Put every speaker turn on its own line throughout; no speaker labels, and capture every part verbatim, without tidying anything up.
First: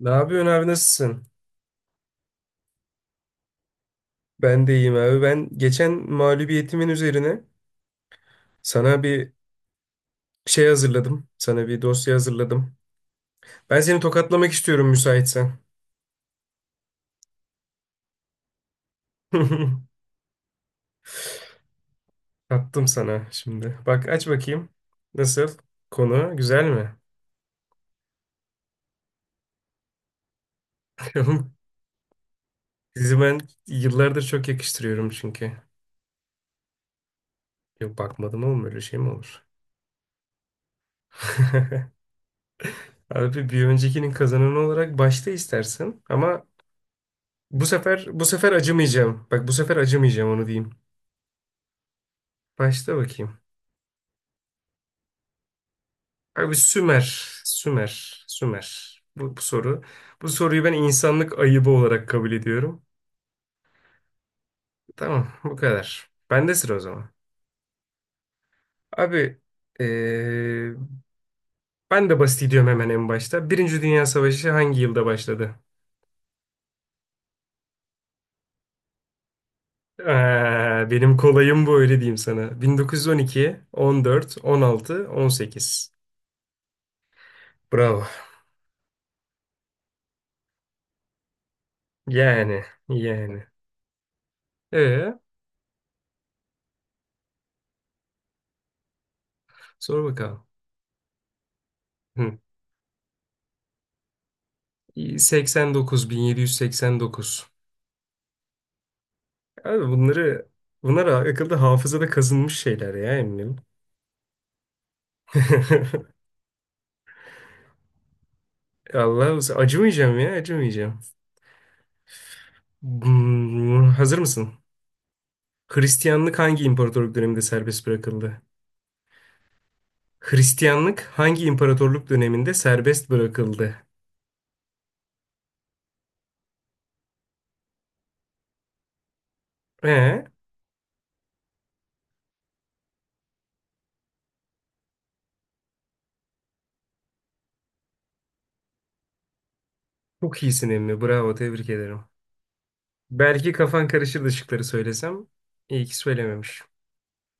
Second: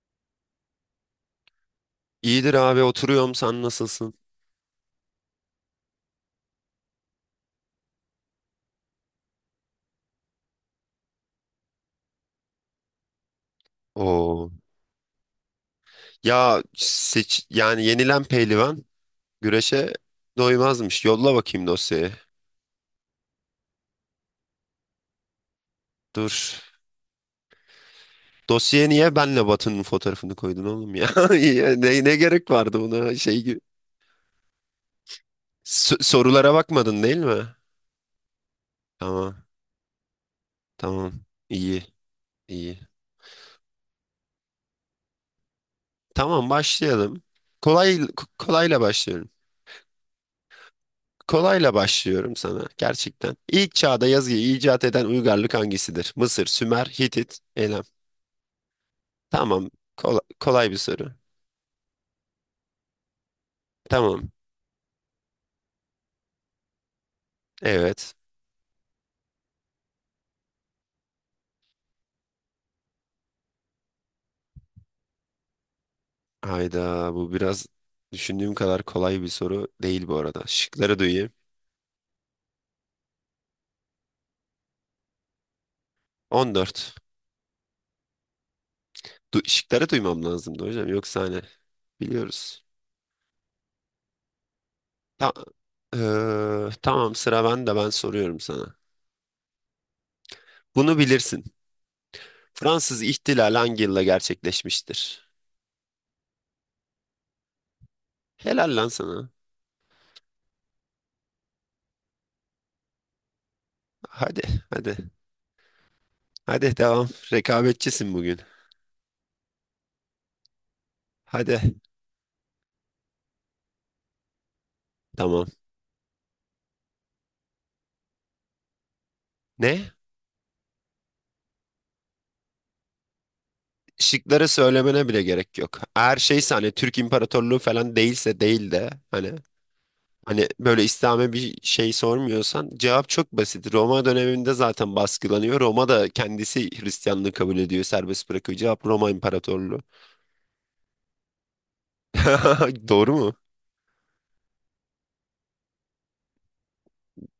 Ne yapıyorsun abi nasılsın?
İyidir abi, oturuyorum, sen nasılsın?
Ben de iyiyim abi. Ben geçen mağlubiyetimin üzerine sana bir şey hazırladım. Sana bir dosya hazırladım. Ben seni
Oo.
tokatlamak istiyorum müsaitsen.
Ya seç, yani yenilen pehlivan güreşe doymazmış. Yolla bakayım dosyayı.
Attım sana şimdi. Bak aç bakayım. Nasıl?
Dur.
Konu güzel mi?
Dosyaya niye benle Batı'nın fotoğrafını koydun oğlum ya? Ya Ne, ne gerek vardı buna,
Sizi ben
şey gibi.
yıllardır çok yakıştırıyorum çünkü.
S- sorulara bakmadın değil mi?
Yok bakmadım oğlum öyle şey mi olur?
Tamam. Tamam. İyi. İyi.
Abi bir öncekinin kazananı olarak başta istersin ama
Tamam, başlayalım.
bu
Kolay
sefer bu
k-
sefer
kolayla
acımayacağım.
başlıyorum.
Bak bu sefer acımayacağım onu diyeyim.
Kolayla başlıyorum sana
Başla
gerçekten.
bakayım.
İlk çağda yazıyı icat eden uygarlık hangisidir? Mısır,
Abi
Sümer,
Sümer,
Hitit, Elam.
Sümer, Sümer. Bu, bu
Tamam.
soru.
Kolay,
Bu soruyu
kolay
ben
bir soru.
insanlık ayıbı olarak kabul ediyorum.
Tamam.
Tamam, bu kadar. Bende sıra o zaman.
Evet.
Abi, eee, ben de basit gidiyorum hemen en başta. Birinci Dünya Savaşı hangi yılda başladı?
Hayda, bu biraz düşündüğüm kadar kolay bir soru değil bu arada.
Eee,
Şıkları
benim
duyayım.
kolayım bu öyle diyeyim sana. bin dokuz yüz on iki, on dört, on altı, on sekiz.
on dört.
Bravo.
Du şıkları duymam lazımdı hocam. Yoksa hani
Yani,
biliyoruz.
yani. Ee,
Ta- Eee, tamam, sıra bende, ben soruyorum sana.
sor bakalım.
Bunu bilirsin.
Hı.
Fransız İhtilali hangi yılda gerçekleşmiştir?
seksen dokuz, bin yedi yüz seksen dokuz.
Helal lan sana.
Abi bunları bunlar akılda hafızada kazınmış şeyler ya eminim.
Hadi hadi. Hadi devam. Rekabetçisin bugün.
Allah acımayacağım ya acımayacağım.
Hadi.
Hmm, hazır mısın?
Tamam.
Hristiyanlık hangi imparatorluk döneminde serbest bırakıldı?
Ne?
Hristiyanlık hangi imparatorluk döneminde serbest bırakıldı?
Şıkları söylemene bile gerek yok. Eğer şeyse, hani Türk İmparatorluğu falan değilse, değil de hani,
Ee,
hani böyle İslam'a bir şey sormuyorsan cevap çok basit. Roma döneminde zaten baskılanıyor. Roma da kendisi Hristiyanlığı kabul ediyor, serbest bırakıyor. Cevap Roma İmparatorluğu.
çok iyisin emmi. Bravo, tebrik ederim.
Doğru mu?
Belki kafan karışırdı şıkları söylesem. İyi ki söylememiş.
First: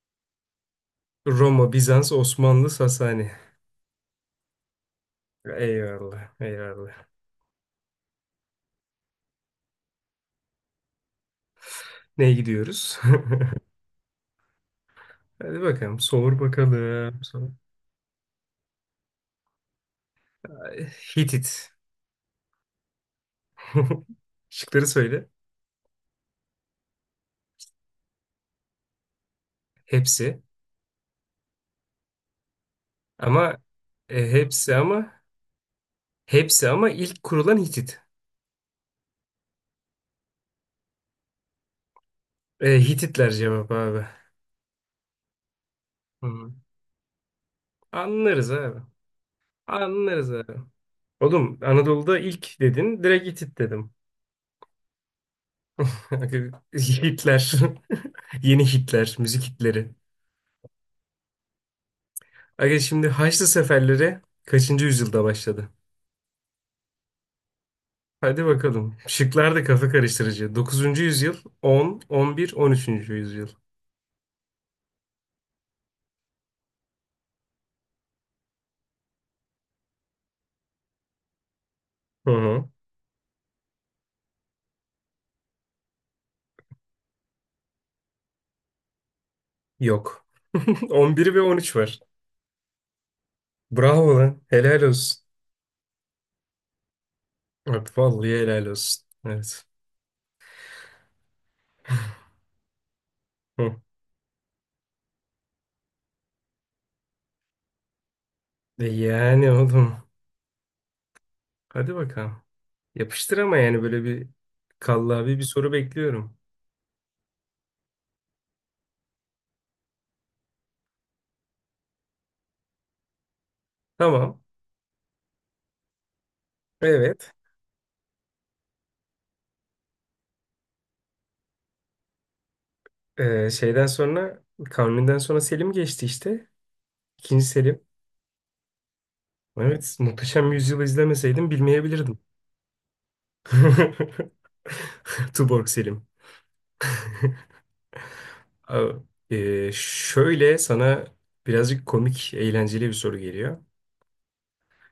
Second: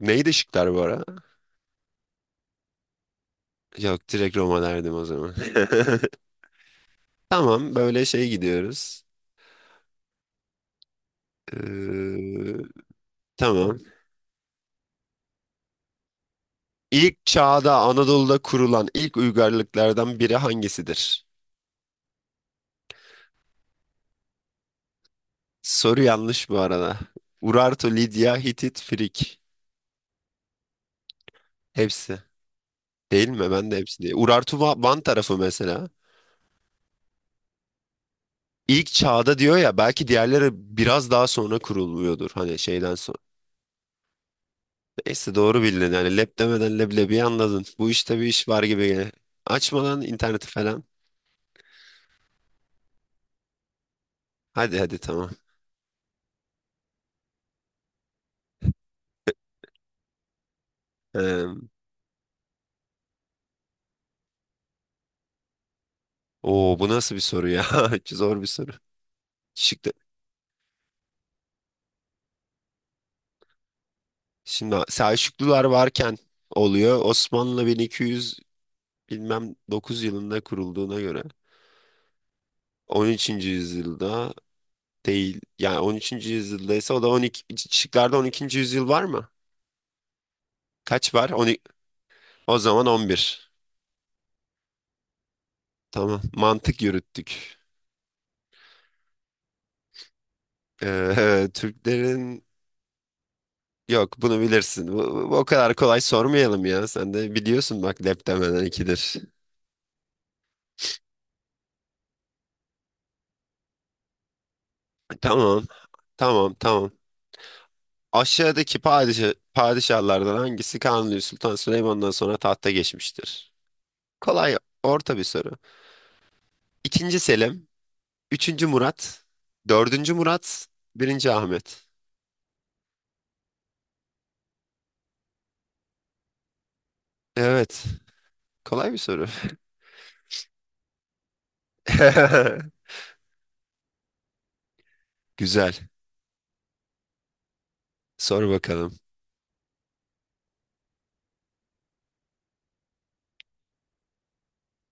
Neydi şıklar bu ara?
Roma, Bizans, Osmanlı, Sasani.
Yok, direkt Roma derdim o zaman.
Eyvallah, eyvallah.
Tamam, böyle şey gidiyoruz.
Neye
Ee,
gidiyoruz?
tamam.
Hadi bakalım. Sor bakalım.
İlk
Sor.
çağda Anadolu'da kurulan ilk uygarlıklardan biri hangisidir?
Hitit. Şıkları söyle.
Soru yanlış bu arada. Urartu, Lidya, Hitit, Frik.
Hepsi.
Hepsi. Değil mi?
Ama
Ben de hepsi değil.
e,
Urartu
hepsi
Va- Van
ama
tarafı mesela.
hepsi ama ilk kurulan Hitit.
İlk çağda diyor ya, belki diğerleri biraz daha sonra kurulmuyordur. Hani
E,
şeyden sonra.
Hititler cevap abi.
Neyse, doğru bildin. Yani lep
Hı.
demeden leblebiyi anladın. Bu işte bir iş
Anlarız
var
abi.
gibi. gel- Açma
Anlarız
interneti
abi.
falan.
Oğlum Anadolu'da ilk dedin. Direkt Hitit dedim.
Hadi hadi tamam.
Hitler. Yeni Hitler. Müzik Hitleri.
Ee,
Aga şimdi Haçlı seferleri kaçıncı yüzyılda başladı?
Oo, bu nasıl bir soru ya? Zor
Hadi
bir soru.
bakalım. Şıklar da kafa
Şıklı.
karıştırıcı. Dokuzuncu yüzyıl, on, on bir, on üçüncü yüzyıl.
Şimdi Selçuklular varken oluyor. Osmanlı bilmem dokuz yılında kurulduğuna göre
Hı hı.
on üçüncü yüzyılda değil. Yani on üçüncü yüzyıldaysa, o da on ikinci Şıklarda on ikinci yüzyıl var mı?
Yok.
Kaç var?
on bir ve
On
on
iki.
üç var.
O zaman on bir.
Bravo lan. Helal olsun.
Tamam. Mantık yürüttük.
Abi vallahi helal olsun. Evet.
Ee, Türklerin,
Hı.
yok bunu bilirsin. Bu, bu- o kadar kolay sormayalım ya. Sen de biliyorsun, bak lep demeden
E
ikidir.
yani oğlum. Hadi bakalım. Yapıştır ama yani böyle bir kallavi bir
Tamam.
soru bekliyorum.
Tamam. Tamam. Aşağıdaki padişah, padişahlardan hangisi Kanuni Sultan Süleyman'dan sonra tahta geçmiştir?
Tamam.
Kolay orta bir soru. İkinci
Evet.
Selim, üçüncü Murat, dördüncü Murat, birinci Ahmet.
Ee, şeyden sonra Kanuni'den sonra Selim geçti işte. İkinci Selim.
Evet, kolay bir soru.
Evet. Muhteşem Yüzyıl'ı izlemeseydim bilmeyebilirdim. Tuborg
Güzel.
Selim.
Sor bakalım.
Abi, e, şöyle sana birazcık komik, eğlenceli bir soru geliyor.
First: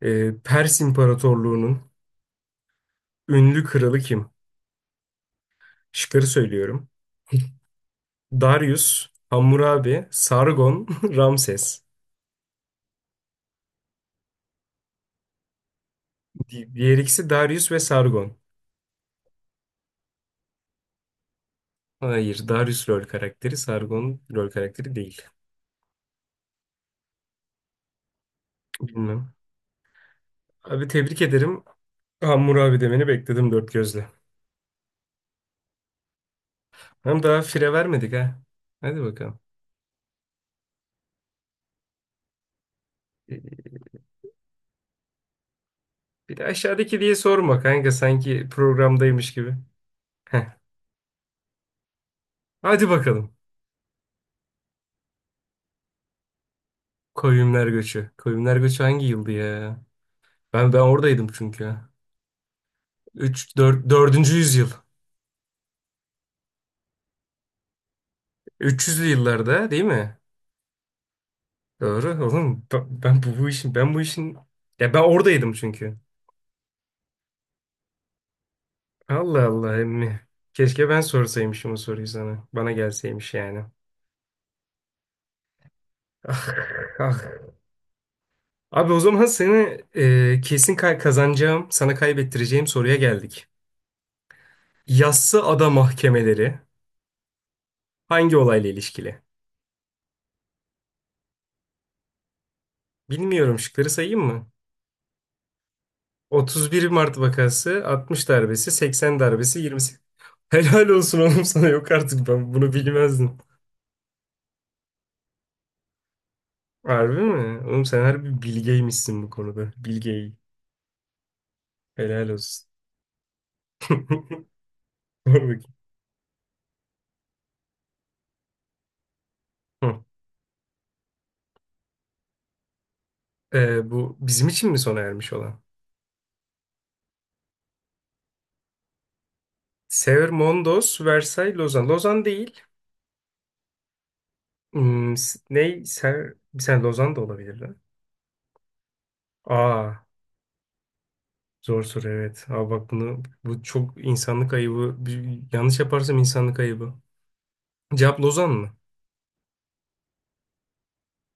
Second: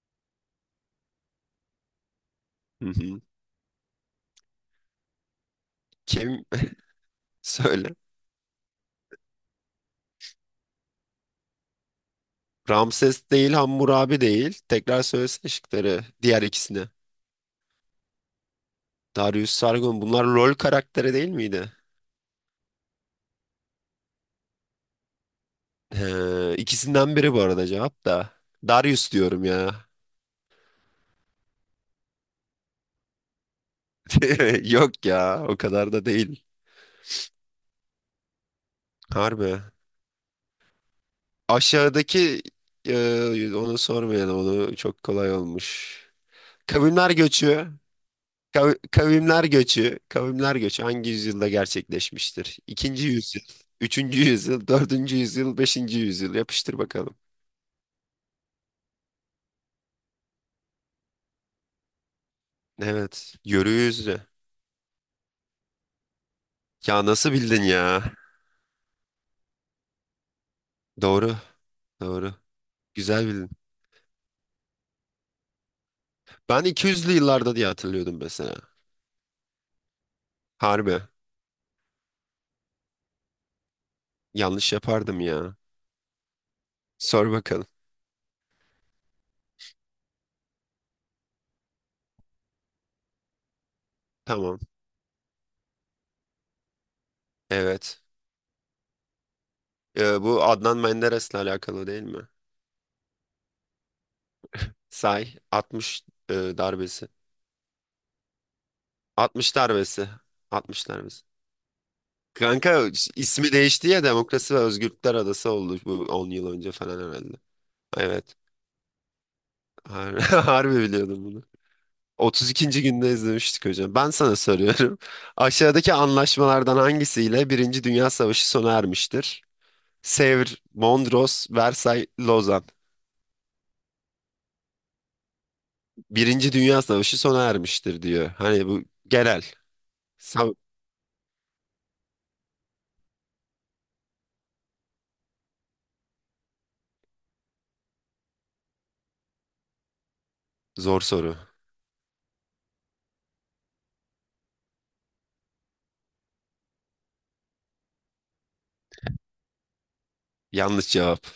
E, Pers İmparatorluğu'nun
Hı hı.
ünlü kralı kim? Şıkları
Kim?
söylüyorum.
Söyle.
Darius, Hammurabi, Sargon, Ramses.
Ramses değil, Hammurabi değil. Tekrar söylesene şıkları. Diğer
Di-
ikisini.
Diğer ikisi Darius ve Sargon.
Darius, Sargon. Bunlar rol karakteri değil miydi?
Hayır, Darius rol karakteri, Sargon rol karakteri değil.
Ee, ikisinden biri bu arada cevap da. Darius
Bilmem.
diyorum ya.
Abi tebrik ederim. Hammurabi demeni bekledim dört gözle.
Yok ya, o kadar da değil.
Hem daha fire vermedik ha. Hadi bakalım.
Harbi. Aşağıdaki e, Onu sormayalım, onu çok kolay olmuş.
Bir de aşağıdaki
Kavimler
diye sorma
göçü
kanka sanki
kav-
programdaymış
kavimler
gibi.
göçü
Heh.
kavimler göçü hangi yüzyılda gerçekleşmiştir?
Hadi
İkinci
bakalım.
yüzyıl, üçüncü yüzyıl, dördüncü yüzyıl, beşinci yüzyıl, yapıştır bakalım.
Koyunlar Göçü. Koyunlar Göçü hangi yıldı ya? Ben ben oradaydım çünkü.
Evet,
üç
yörü
dört
yüzlü.
dördüncü yüzyıl.
Ya nasıl bildin ya?
üç yüzlü yıllarda değil mi?
Doğru,
Doğru
doğru.
oğlum. Ben, ben
Güzel
bu, bu
bildin.
işin ben bu işin ya ben oradaydım çünkü.
Ben iki yüzlü yıllarda diye hatırlıyordum mesela.
Allah Allah emmi. Keşke ben
Harbi.
sorsaymışım o soruyu sana. Bana gelseymiş yani.
Yanlış yapardım ya.
Ah, ah.
Sor bakalım.
Abi o zaman seni e, kesin ka- kazanacağım, sana kaybettireceğim soruya geldik.
Tamam.
Yassı Ada mahkemeleri
Evet.
hangi olayla ilişkili?
Ee, bu Adnan Menderes'le alakalı değil mi?
Bilmiyorum şıkları sayayım mı?
Say. altmış, e,
otuz bir
darbesi.
Mart vakası, altmış darbesi, seksen
altmış
darbesi, yirmi sekiz.
darbesi.
Helal
altmış
olsun
darbesi.
oğlum sana yok artık ben bunu
Kanka,
bilmezdim.
ismi değişti ya, Demokrasi ve Özgürlükler Adası oldu, bu on yıl önce falan
Harbi
herhalde.
mi? Oğlum sen
Evet.
harbi bilgeymişsin bu konuda.
Har-
Bilgey.
Harbi biliyordum bunu.
Helal olsun.
otuz ikinci günde izlemiştik hocam. Ben sana soruyorum.
Sor bakayım.
Aşağıdaki anlaşmalardan hangisiyle Birinci Dünya Savaşı sona ermiştir?
Hı.
Sevr, Mondros, Versay, Lozan.
Ee, bu bizim için mi sona ermiş olan?
Birinci Dünya Savaşı sona ermiştir diyor. Hani bu genel. Sa-
Severmondos, Versailles, Lozan. Lozan değil. Hmm, s- ne? Ser... Bir saniye Lozan da olabilir lan. Aa.
Zor soru.
Zor soru evet. Abi bak bunu bu çok insanlık ayıbı. Bir- yanlış yaparsam insanlık ayıbı. Cevap Lozan mı?
Yanlış cevap.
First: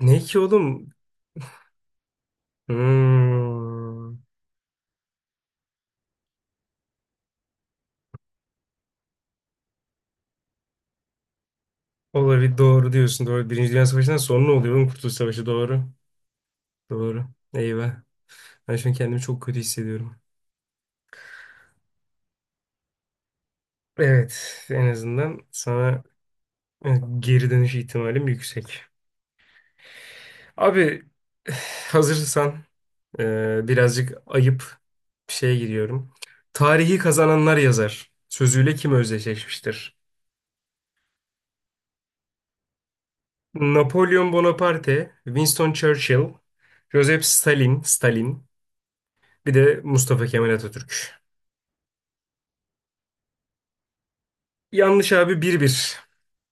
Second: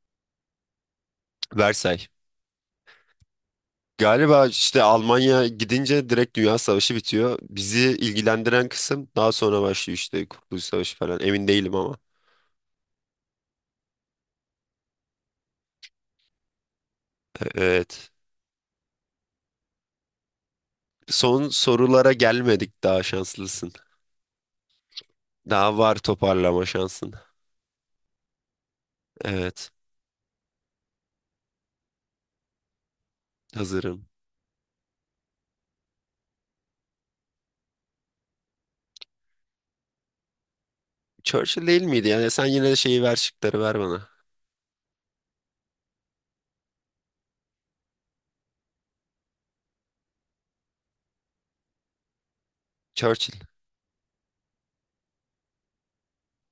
Ne ki oğlum?
Versay.
Hmm.
Galiba işte Almanya gidince direkt Dünya Savaşı bitiyor. Bizi ilgilendiren kısım daha sonra başlıyor, işte Kurtuluş Savaşı falan. Emin değilim ama.
Olabilir doğru diyorsun. Doğru. Birinci Dünya Savaşı'ndan sonra oluyor oğlum Kurtuluş Savaşı doğru. Doğru. Eyvah.
Evet.
Ben şu an kendimi çok kötü hissediyorum.
Son sorulara gelmedik, daha şanslısın.
Evet en azından
Daha var,
sana
toparlama
e,
şansın.
geri dönüş ihtimalim yüksek.
Evet.
Abi hazırsan e,
Hazırım.
birazcık ayıp bir şeye giriyorum. Tarihi kazananlar yazar. Sözüyle kim özdeşleşmiştir?
Churchill değil miydi? Yani sen yine de şeyi ver, şıkları ver bana.
Napolyon Bonaparte, Winston Churchill, Joseph Stalin, Stalin, bir de Mustafa Kemal Atatürk.
Churchill.
Yanlış abi bir bir.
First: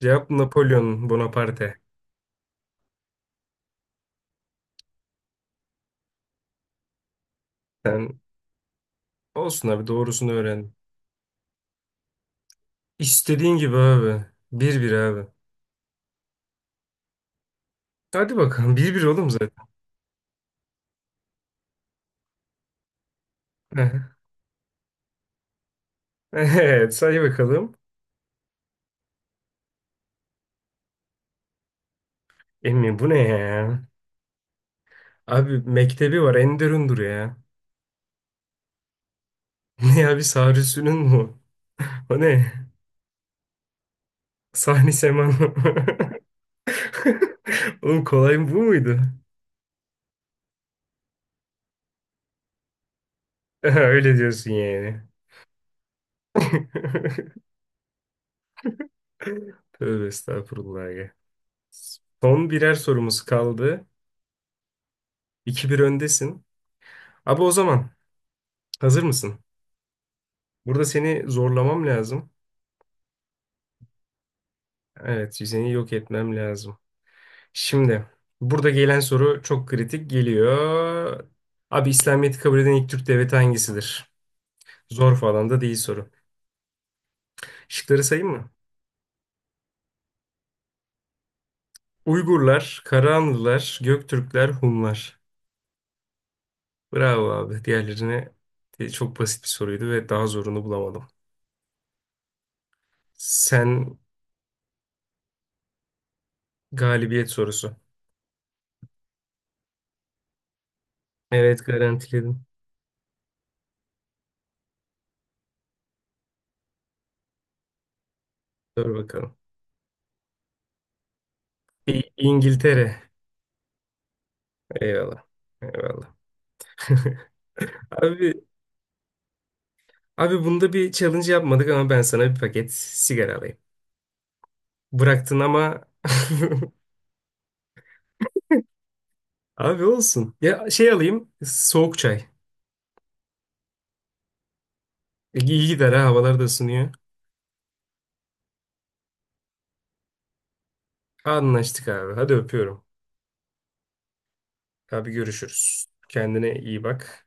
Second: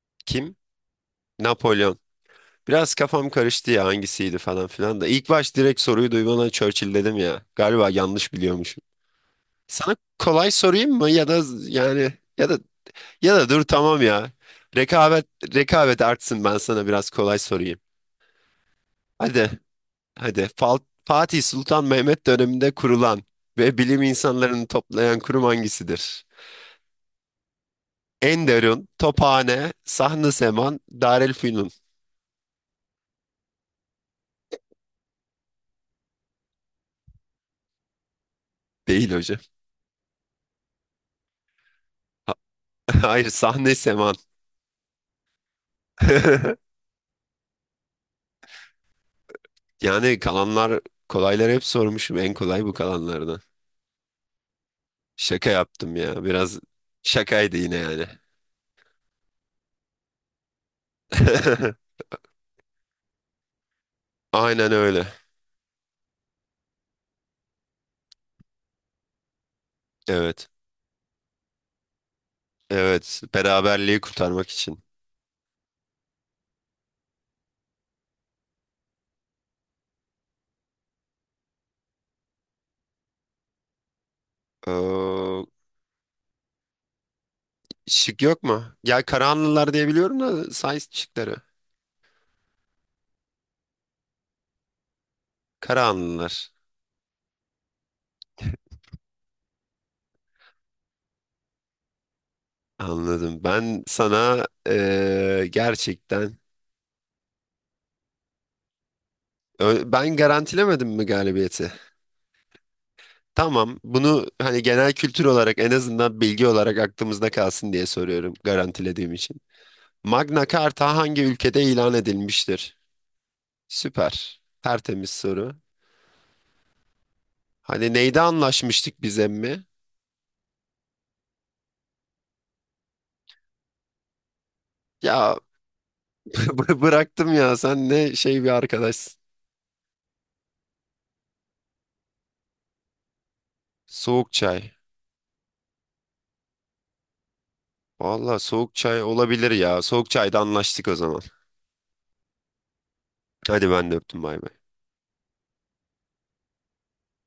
Cevap
Kim?
Napolyon Bonaparte.
Napolyon. Biraz kafam karıştı ya, hangisiydi falan filan da. İlk baş direkt soruyu duymadan Churchill dedim ya. Galiba
Sen
yanlış biliyormuşum.
olsun abi
Sana
doğrusunu
kolay
öğren.
sorayım mı, ya da yani, ya da, ya da
İstediğin
dur,
gibi
tamam
abi.
ya.
Bir bir
Rekabet
abi.
Rekabet artsın, ben sana biraz kolay sorayım.
Hadi bakalım bir bir oğlum zaten.
Hadi hadi Fal- Fatih Sultan Mehmet döneminde kurulan ve bilim insanlarını toplayan kurum hangisidir?
Evet say bakalım.
Enderun, Tophane, Sahn-ı Seman, Darülfünun.
Emmi bu ne ya? Abi mektebi var Enderun'dur ya.
Değil hocam.
Ne abi Sarüsü'nün mu? O
Ha-
ne?
Hayır, Sahn-ı Seman.
Sahni Seman. Oğlum kolay mı bu muydu?
Yani kalanlar, kolayları hep sormuşum. En kolay bu kalanlardan.
Öyle diyorsun yani.
Şaka yaptım ya. Biraz şakaydı yine yani.
Tövbe estağfurullah ya. Son birer sorumuz kaldı.
Aynen öyle.
iki bir öndesin. Abi o zaman hazır mısın?
Evet.
Burada seni zorlamam lazım.
Evet. Beraberliği kurtarmak için.
Evet, seni yok etmem lazım. Şimdi burada gelen soru çok kritik geliyor. Abi İslamiyet'i kabul eden ilk Türk devleti hangisidir? Zor
Ee,
falan da değil soru. Şıkları
şık
sayayım
yok
mı?
mu? Ya Karahanlılar diye biliyorum da, Sais şıkları.
Uygurlar, Karahanlılar, Göktürkler, Hunlar.
Karahanlılar.
Bravo abi. Diğerlerine de çok basit bir soruydu ve daha zorunu bulamadım.
Anladım. Ben
Sen
sana ee, gerçekten,
galibiyet sorusu.
Ö- ben garantilemedim mi
Evet
galibiyeti?
garantiledim.
Tamam. Bunu hani genel kültür olarak, en azından bilgi olarak aklımızda kalsın diye soruyorum,
Dur
garantilediğim
bakalım.
için. Magna Carta hangi ülkede ilan
İ-
edilmiştir?
İngiltere.
Süper. Tertemiz
Eyvallah.
soru.
Eyvallah.
Hani neyde
Abi,
anlaşmıştık biz emmi?
abi bunda bir challenge yapmadık ama ben sana bir paket sigara alayım.
Ya
Bıraktın ama
bı- bıraktım ya, sen ne şey bir arkadaşsın.
abi olsun. Ya şey alayım soğuk çay.
Soğuk çay.
E, İyi gider ha havalar da ısınıyor.
Valla soğuk çay olabilir ya. Soğuk çayda anlaştık o zaman.
Anlaştık abi. Hadi öpüyorum.
Hadi ben de öptüm, bay bay.
Abi görüşürüz. Kendine iyi bak.